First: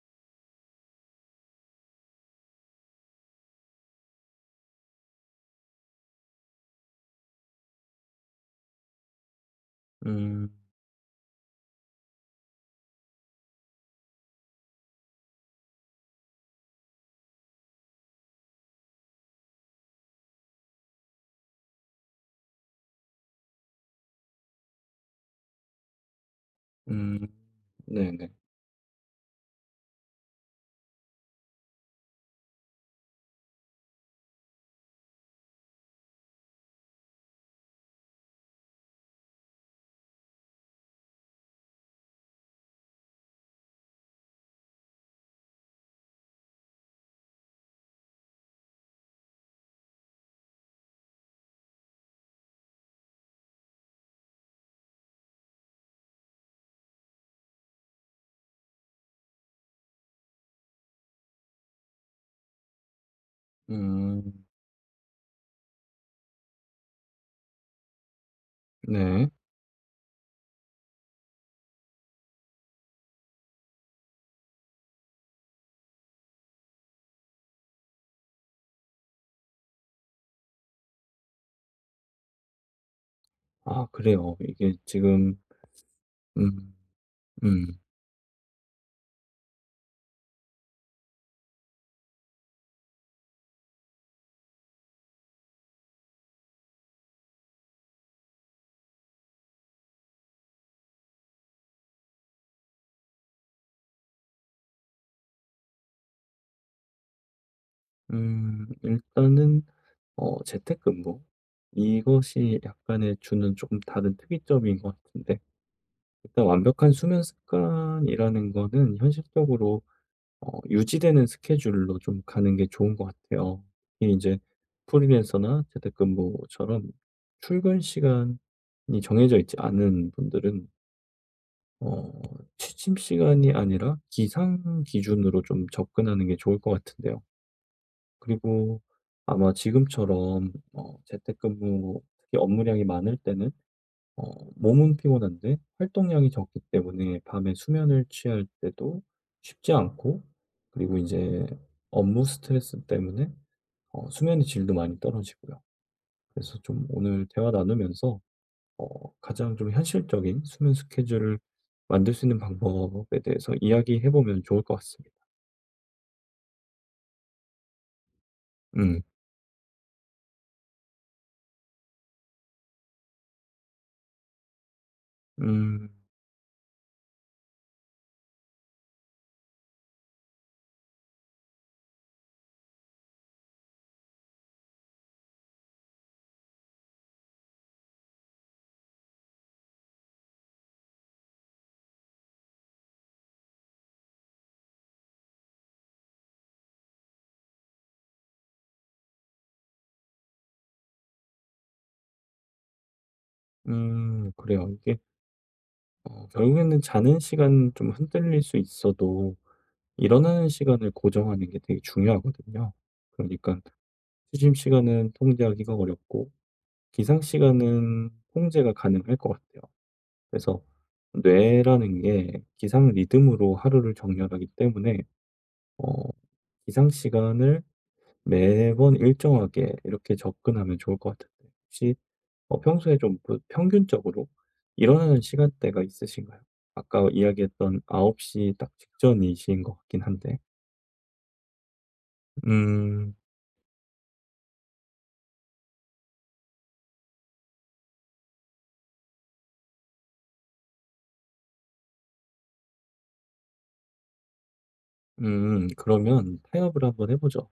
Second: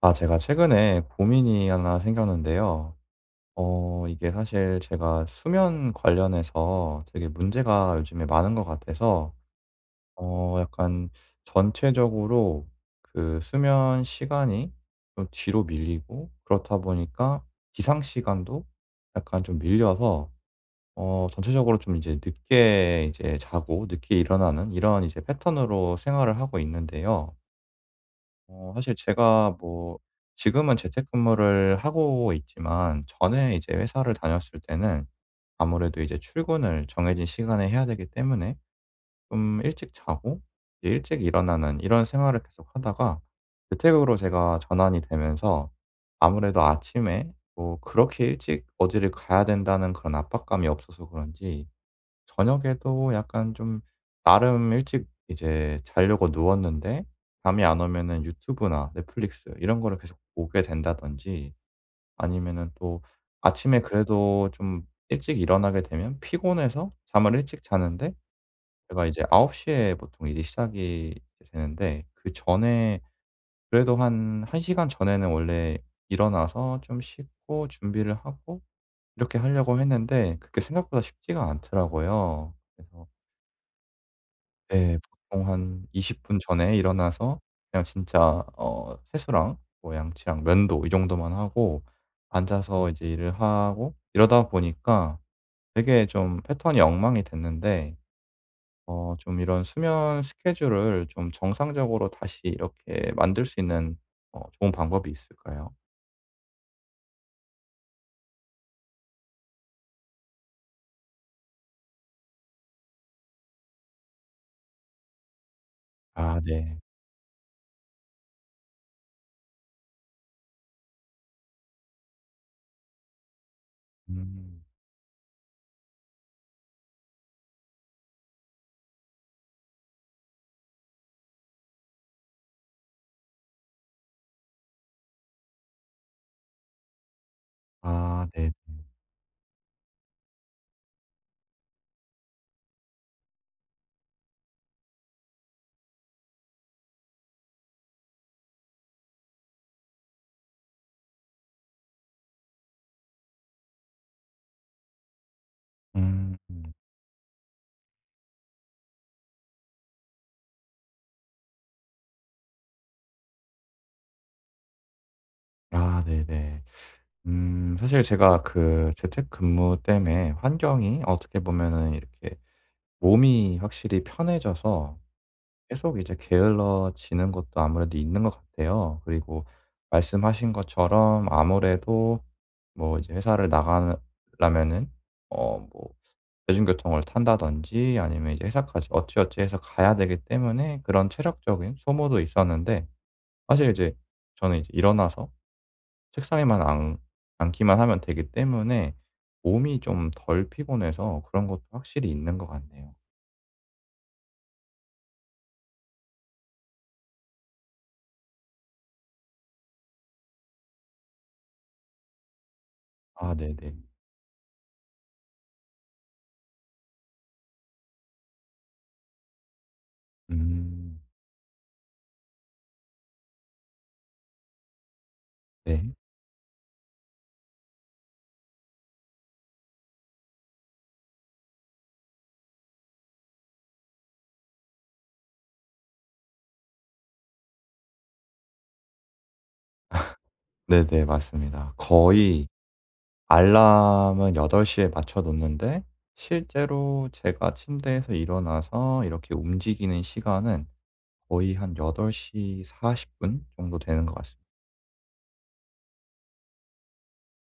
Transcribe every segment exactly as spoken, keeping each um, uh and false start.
아, 제가 최근에 고민이 하나 생겼는데요. 어, 이게 사실 제가 수면 관련해서 되게 문제가 요즘에 많은 것 같아서, 어, 음. 약간 전체적으로 그 수면 시간이 좀 뒤로 밀리고, 그렇다 보니까 기상 시간도 약간 좀 밀려서, 어, 전체적으로 좀 이제 늦게 이제 자고, 늦게 일어나는 이런 이제 패턴으로 생활을 하고 음. 있는데요. 네네. 어 사실 제가 뭐 지금은 재택근무를 하고 있지만 전에 이제 회사를 다녔을 때는 아무래도 이제 출근을 정해진 시간에 해야 되기 때문에 좀 일찍 자고 이제 일찍 일어나는 이런 생활을 계속 하다가 재택으로 제가 전환이 되면서 아무래도 아침에 뭐 그렇게 일찍 어디를 가야 된다는 그런 압박감이 없어서 그런지 저녁에도 약간 좀 나름 일찍 이제 자려고 누웠는데 잠이 안 오면은 유튜브나 넷플릭스 이런 거를 계속 보게 된다든지 아니면은 또 아침에 음. 그래도 좀 일찍 일어나게 되면 피곤해서 잠을 일찍 자는데 제가 이제 네. 아홉 시에 보통 일이 시작이 되는데 그전에 그래도 한 1 시간 전에는 원래 일어나서 좀 씻고 준비를 하고 이렇게 하려고 했는데 그게 생각보다 쉽지가 않더라고요. 그래서 아 그래요. 이게 네. 지금. 보통 한 이십 분 음. 전에 일어나서 음. 그냥 진짜 어 세수랑 뭐 양치랑 면도 이 정도만 하고 앉아서 이제 일을 하고 이러다 보니까 되게 좀 패턴이 엉망이 됐는데 어 좀 이런 수면 스케줄을 좀 정상적으로 다시 이렇게 만들 수 있는 어 좋은 방법이 있을까요? 음 일단은 어 재택근무 이것이 약간의 주는 조금 다른 특이점인 것 같은데. 아 일단 네. 완벽한 수면 습관이라는 거는 현실적으로 어 유지되는 스케줄로 좀 가는 게 좋은 것 같아요. 이제 음. 프리랜서나 재택근무처럼 출근 시간이 정해져 있지 않은 분들은 어 취침 시간이 아니라 기상 기준으로 좀 접근하는 게 좋을 것 같은데요. 아 네. 그리고 아마 지금처럼 어 재택근무 특히 업무량이 많을 때는 어 몸은 피곤한데 활동량이 적기 때문에 밤에 수면을 취할 때도 쉽지 않고, 그리고 이제 업무 스트레스 때문에 어 수면의 질도 많이 떨어지고요. 음. 그래서 좀 오늘 대화 나누면서 어 가장 좀 현실적인 수면 스케줄을 만들 수 있는 방법에 대해서 이야기해 보면 좋을 것 같습니다. 아 네네. 음 사실 제가 그 음. 재택근무 때문에 환경이 어떻게 보면은 이렇게 몸이 확실히 편해져서 음. 계속 이제 게을러지는 것도 아무래도 있는 것 같아요. 그리고 말씀하신 것처럼 아무래도 뭐 이제 회사를 나가려면은 어 뭐 대중교통을 탄다든지 아니면 이제 회사까지 어찌어찌 해서 가야 되기 때문에 그런 체력적인 소모도 있었는데 사실 이제 저는 이제 일어나서 책상에만 앉 앉기만 하면 되기 때문에 몸이 좀 덜 피곤해서 그런 것도 확실히 있는 것 같네요. 음. 그래요. 이게 어 결국에는 자는 시간 좀 흔들릴 수 있어도 일어나는 시간을 고정하는 게 되게 중요하거든요. 그러아 니까 네네. 취침 시간은 통제하기가 어렵고 기상 시간은 통제가 가능할 것 같아요. 그래서 음. 뇌라는 게 기상 리듬으로 하루를 정렬하기 때문에 네. 어 기상 시간을 매번 일정하게 이렇게 접근하면 좋을 것 같은데, 혹시 어, 평소에 좀 부- 평균적으로 일어나는 시간대가 있으신가요? 아까 이야기했던 아홉 시 딱 직전이신 것 같긴 한데. 네네. 맞습니다. 거의 음. 알람은 여덟 시에 맞춰 놓는데 실제로 제가 침대에서 일어나서 이렇게 움직이는 시간은 거의 한 여덟 시 사십 분 정도 되는 것 같습니다. 음. 그러면 타협을 한번 해보죠.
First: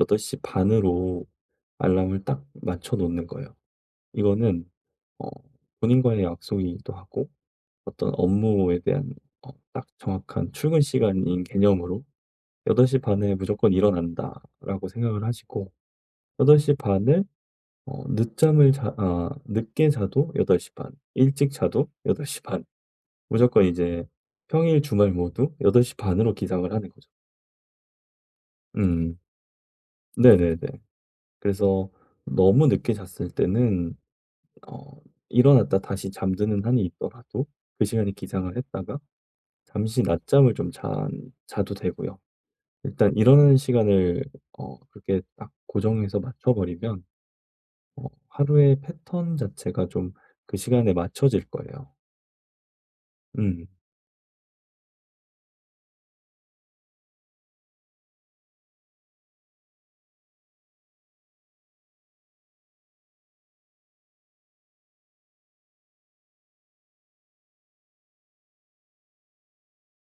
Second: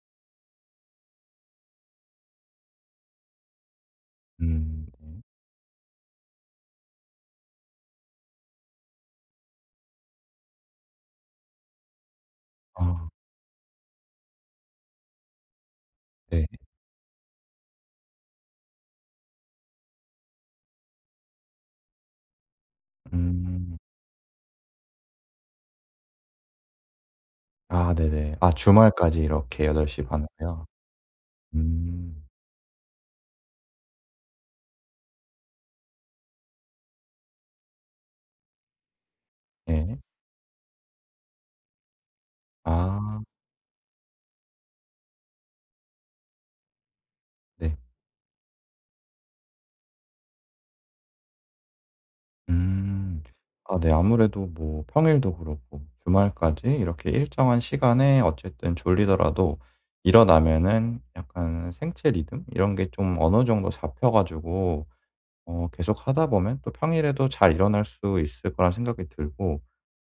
여덟 시 반으로 알람을 딱 맞춰 놓는 거예요. 이거는 음. 네. 어, 본인과의 약속이기도 하고 어떤 업무에 대한 어, 딱 정확한 출근 시간인 개념으로 여덟 시 아 반에 무조건 일어난다라고 생각을 하시고, 네. 여덟 시 반에 어 늦잠을 자 아 늦게 자도 여덟 시 반, 일찍 자도 여덟 시 반. 무조건 음. 이제 평일 주말 모두 여덟 시 반으로 기상을 하는 거죠. 아 네네. 아 음. 주말까지 이렇게 8시반으로 네네네. 요 그래서 음. 너무 늦게 잤을 때는 어 일어났다 다시 잠드는 한이 있더라도 그 시간에 기상을 했다가 예. 잠시 낮잠을 좀 자 자도 되고요. 일단 아 일어나는 시간을 어 그렇게 딱 고정해서 맞춰 버리면 네. 어 하루의 패턴 자체가 좀 그 시간에 맞춰질 거예요. 음. 음. 아 네. 아무래도 뭐 평일도 그렇고 주말까지 이렇게 일정한 시간에 어쨌든 졸리더라도 일어나면은 약간 생체 리듬 이런 게 좀 어느 정도 잡혀 가지고 어 계속하다 보면 또 평일에도 잘 일어날 수 있을 거란 생각이 들고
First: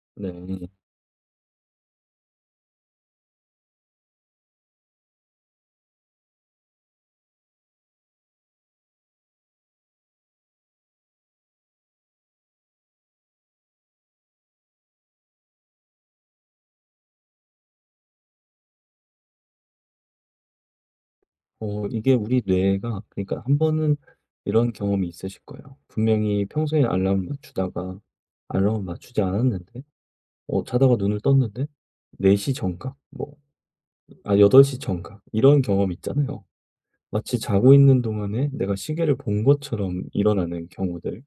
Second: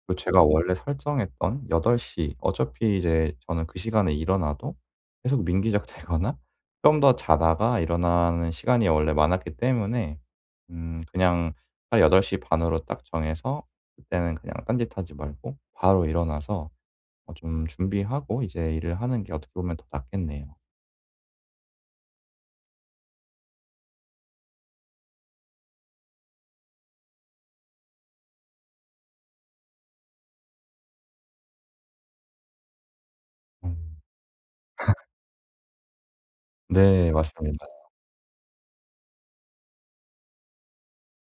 그 제가 네. 원래 설정했던 여덟 시 어차피 이제 저는 그 시간에 일어나도 계속 민기적되거나 좀 더 자다가 일어나는 시간이 원래 많았기 때문에 음 그냥 딱여덟 시 반 으로 딱 정해서 그때는 그냥 딴짓하지 말고 바로 일어나서 어 좀 준비하고 이제 일을 하는 게 어떻게 보면 더 낫겠네요. 어 이게 우리 뇌가 그러니까 한 번은 이런 경험이 있으실 거예요. 분명히 평소에 알람을 맞추다가 알람을 맞추지 않았는데 어 자다가 눈을 떴는데 네 시 정각, 뭐 음. 아 여덟 시 정각 이런 경험 있잖아요. 네 마치 맞습니다. 자고 있는 동안에 내가 시계를 본 것처럼 일어나는 경우들.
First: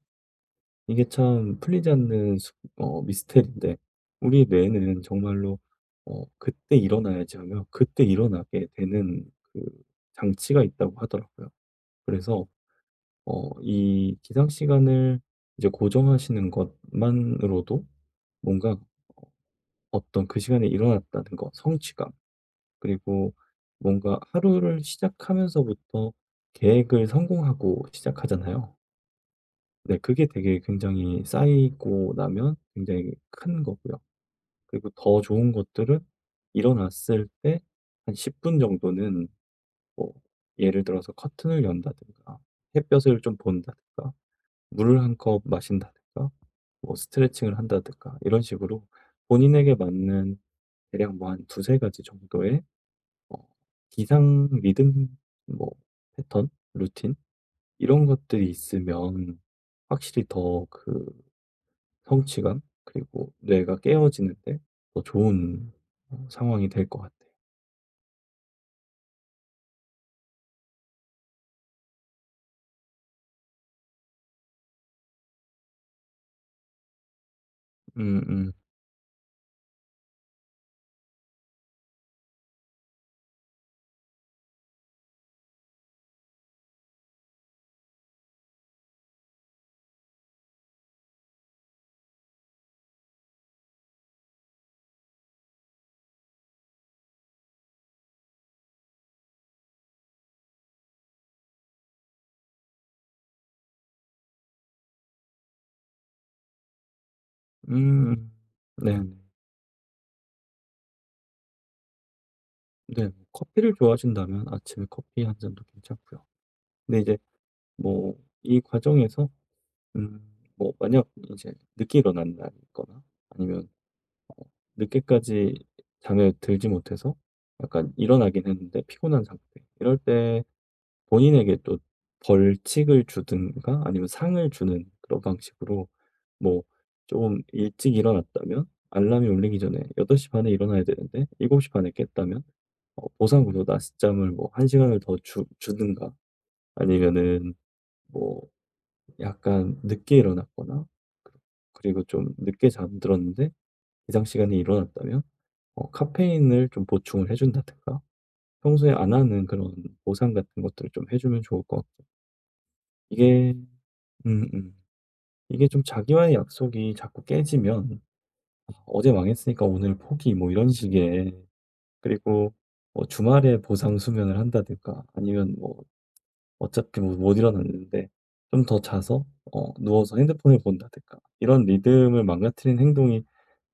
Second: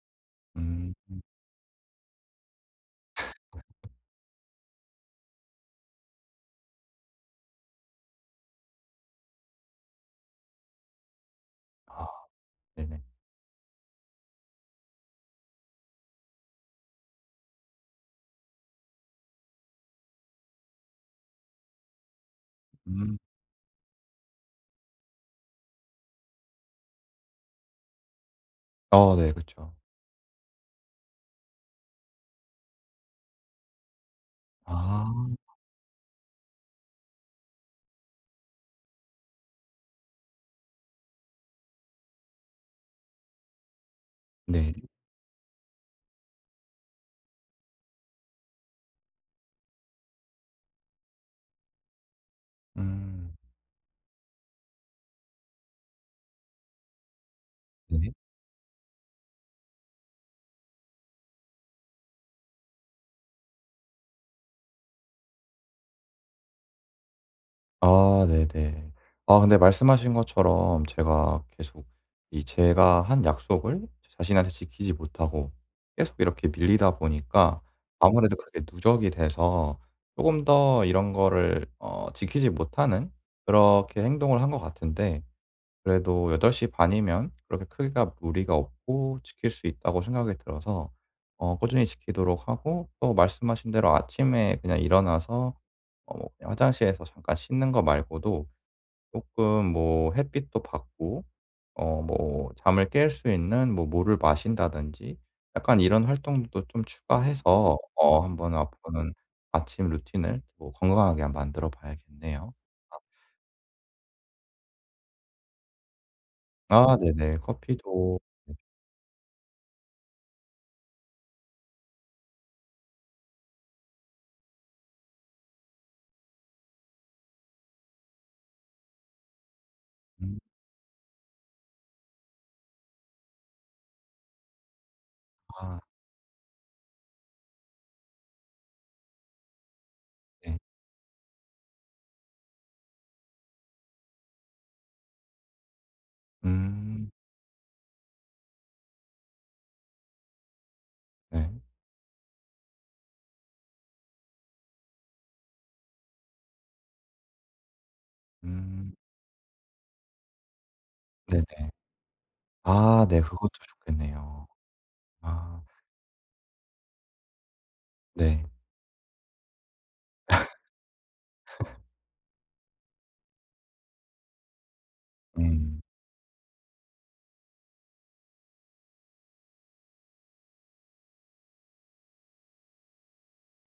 음. 이게 참 풀리지 않는 수- 어 미스테리인데, 우리 뇌는 정말로 어 '그때 일어나야지.' 하며 그때 일어나게 되는 그 장치가 있다고 하더라고요. 아 그래서 네네. 어 이 기상 시간을 이제 고정하시는 것만으로도 뭔가 어떤 그 시간에 일어났다는 거, 성취감, 음. 그리고 뭔가 하루를 시작하면서부터 계획을 성공하고 시작하잖아요. 어 네 그쵸. 네. 그게 되게 굉장히 쌓이고 나면 굉장히 큰 거고요. 그리고 아 더 좋은 것들은 일어났을 때 한 십 분 정도는, 뭐 예를 들어서 커튼을 연다든가, 햇볕을 좀 본다든가, 네. 물을 한 컵 마신다든가, 뭐 스트레칭을 한다든가 이런 식으로 본인에게 맞는 대략 뭐 한 두세 가지 정도의 음. 어 기상 리듬, 뭐 패턴, 루틴 이런 네. 것들이 있으면 확실히 더그 성취감, 그리고 뇌가 깨어지는데 더 좋은 어 상황이 될 것 같아요. 아 네네. 아 근데 말씀하신 것처럼 제가 계속 이 제가 한 약속을 자신한테 지키지 못하고 계속 이렇게 밀리다 보니까 아무래도 음음. 그게 누적이 돼서 조금 더 이런 거를 어 지키지 못하는 그렇게 행동을 한 것 같은데 그래도 여덟 시 반 이면 그렇게 크게가 무리가 없고 지킬 수 있다고 생각이 들어서 어 꾸준히 지키도록 하고 또 말씀하신 대로 아침에 그냥 일어나서 어 뭐 그냥 화장실에서 잠깐 씻는 거 말고도 쪼끔 뭐 햇빛도 받고 어 뭐 잠을 깰 수 있는 뭐 물을 마신다든지 약간 이런 활동도 좀 추가해서 어 음. 한번 네네. 네. 앞으로는 네. 아침 루틴을 뭐 건강하게 한번 만들어 봐야겠네요. 네, 뭐 커피를 좋아하신다면 아침에 커피 한 잔도 괜찮고요. 아 근데 이제 네네. 뭐 커피도. 이 과정에서 음 뭐 만약 이제 늦게 일어난 날이 있거나 아니면 어 늦게까지 잠에 들지 못해서 약간 일어나긴 했는데 피곤한 상태 이럴 때, 음. 본인에게 또 벌칙을 주든가 아니면 상을 주는 그런 아 방식으로, 뭐 좀 일찍 일어났다면 알람이 울리기 전에 여덟 시 반에 네. 일어나야 되는데 일곱 시 반에 깼다면 어 보상으로 낮잠을 뭐 한 시간을 더 주 주든가, 음. 아니면은 뭐 약간 늦게 일어났거나, 그 네. 그리고 좀 늦게 잠들었는데 기상 시간에 일어났다면 어 카페인을 좀 보충을 해 준다든가, 평소에 음. 안 하는 그런 보상 같은 것들을 좀 해 주면 네네. 좋을 것 같고. 아 네. 그것도 이게 좋겠네요. 음음. 아 이게 좀 자기와의 약속이 자꾸 깨지면, 네. '어제 망했으니까 오늘 포기.' 뭐 이런 식의, 그리고 뭐 주말에 보상 수면을 한다든가 아니면 음. 뭐 어차피 뭐못 일어났는데 좀 더 자서 어 누워서 핸드폰을 본다든가 이런 리듬을 망가뜨리는 행동이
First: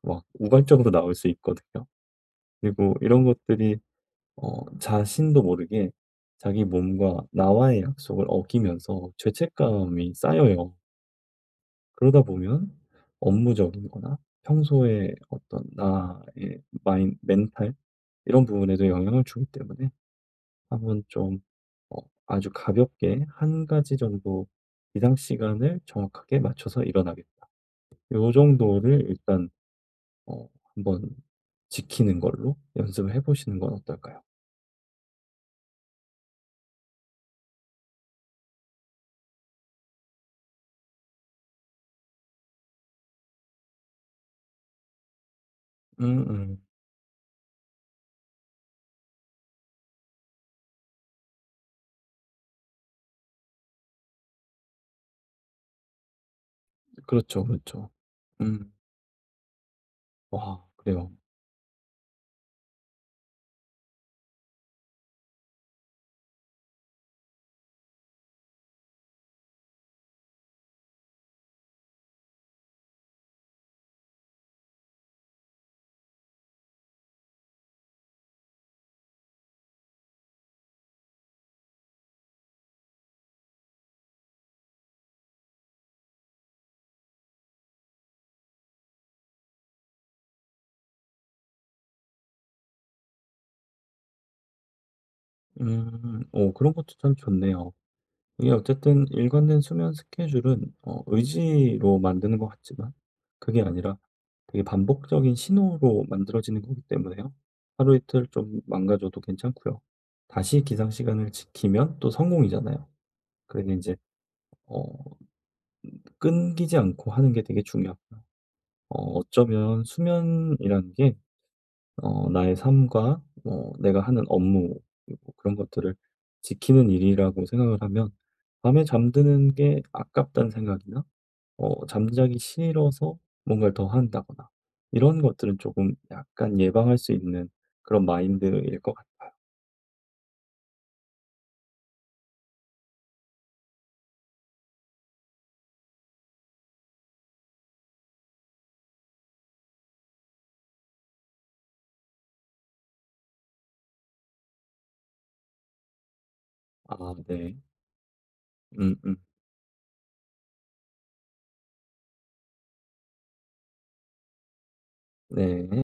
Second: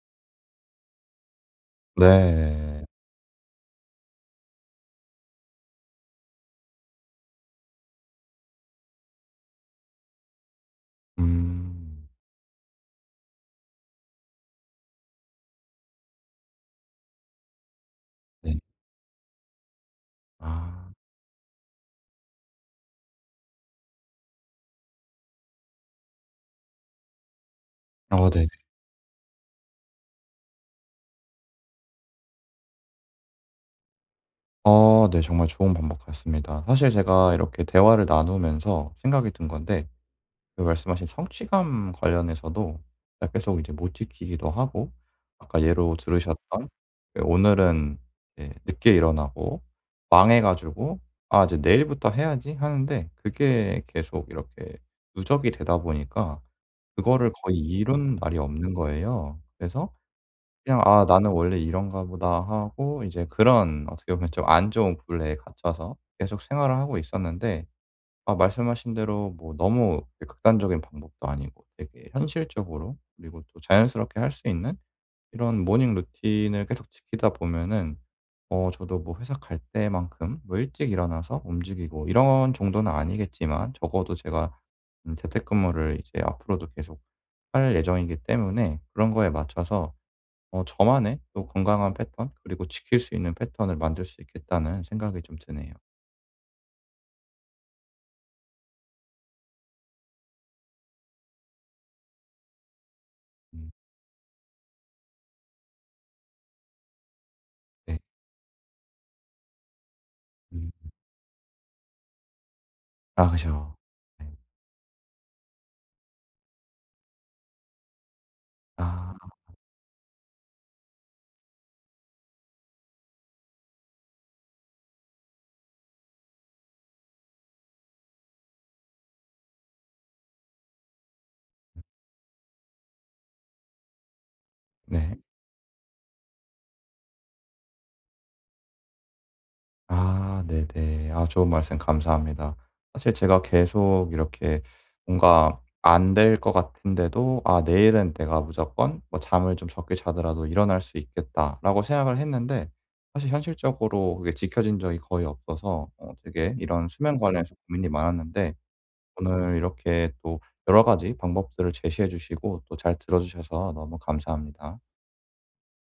막 우발적으로 나올 수 있거든요. 네. 그리고 이런 것들이 어 자신도 모르게 자기 몸과 나와의 약속을 어기면서 죄책감이 쌓여요. 음. 그러다 보면 업무적인 거나 평소에 어떤 나의 마인 멘탈 이런 네. 부분에도 영향을 주기 때문에, 아. 한번 좀 어 아주 가볍게 한 가지 정도 기상 시간을 정확하게 맞춰서 일어나겠다. 어 요 네네. 정도를 일단 어 한번 지키는 걸로 연습을 해 보시는 건 어떨까요? 어 네. 정말 좋은 방법 같습니다. 사실 제가 이렇게 대화를 나누면서 생각이 든 건데 그 말씀하신 성취감 관련해서도 제가 계속 이제 못 지키기도 하고 아까 예로 음음. 들으셨던 그 오늘은 이제 늦게 일어나고 망해 가지고 '아 이제 내일부터 해야지.' 하는데 그게 계속 이렇게 누적이 되다 보니까 그거를 그렇죠, 거의 그렇죠. 이룬 날이 음. 없는 거예요. 그래서 와 그냥 '아 그래요. 나는 원래 이런가 보다.' 하고 이제 그런 어떻게 보면 좀 안 좋은 굴레에 갇혀서 계속 생활을 하고 있었는데 아 말씀하신 대로 뭐 너무 이렇게 극단적인 방법도 아니고 되게 현실적으로 그리고 또 자연스럽게 할 수 있는 이런 모닝 루틴을 계속 지키다 보면은 어 저도 뭐 회사 갈 때만큼 뭐 일찍 일어나서 움직이고 이런 정도는 아니겠지만 적어도 제가 음 재택근무를 이제 앞으로도 계속 할 예정이기 때문에 그런 거에 맞춰서 어 저만의 또 건강한 패턴 그리고 지킬 수 있는 패턴을 만들 수 있겠다는 생각이 좀 드네요. 음. 오 그런 것도 참 좋네요. 이게 어쨌든 일관된 수면 스케줄은 어 의지로 만드는 것 같지만 그게 음 아니라 되게 반복적인 신호로 만들어지는 거기 때문에요. 하루 네. 이틀 좀 망가져도 괜찮고요. 다시 음. 기상 시간을 지키면 또 성공이잖아요. 아 그래서 그죠. 이제 네. 어 끊기지 않고 하는 게 되게 중요하고요. 어 아 어쩌면 수면이라는 게 어, 나의 삶과 어, 내가 하는 업무 그리고 그런 것들을 지키는 일이라고 생각을 하면 밤에 잠드는 게 아깝다는 생각이나 어, 잠자기 싫어서 뭔가를 더 한다거나 네. 이런 것들은 조금 약간 예방할 수 있는 그런 마인드일 것 같아요. 아 네네. 아 좋은 말씀 감사합니다. 사실 제가 계속 이렇게 뭔가 안 될 것 같은데도 '아 내일은 내가 무조건 뭐 잠을 좀 적게 자더라도 일어날 수 있겠다.'라고 생각을 했는데 사실 현실적으로 그게 지켜진 적이 거의 없어서 어 되게 이런 아, 수면 관련해서 네. 고민이 많았는데 음, 음. 오늘 이렇게 또 여러 가지 방법들을 제시해 주시고 또 잘 들어 주셔서 너무 감사합니다. 네.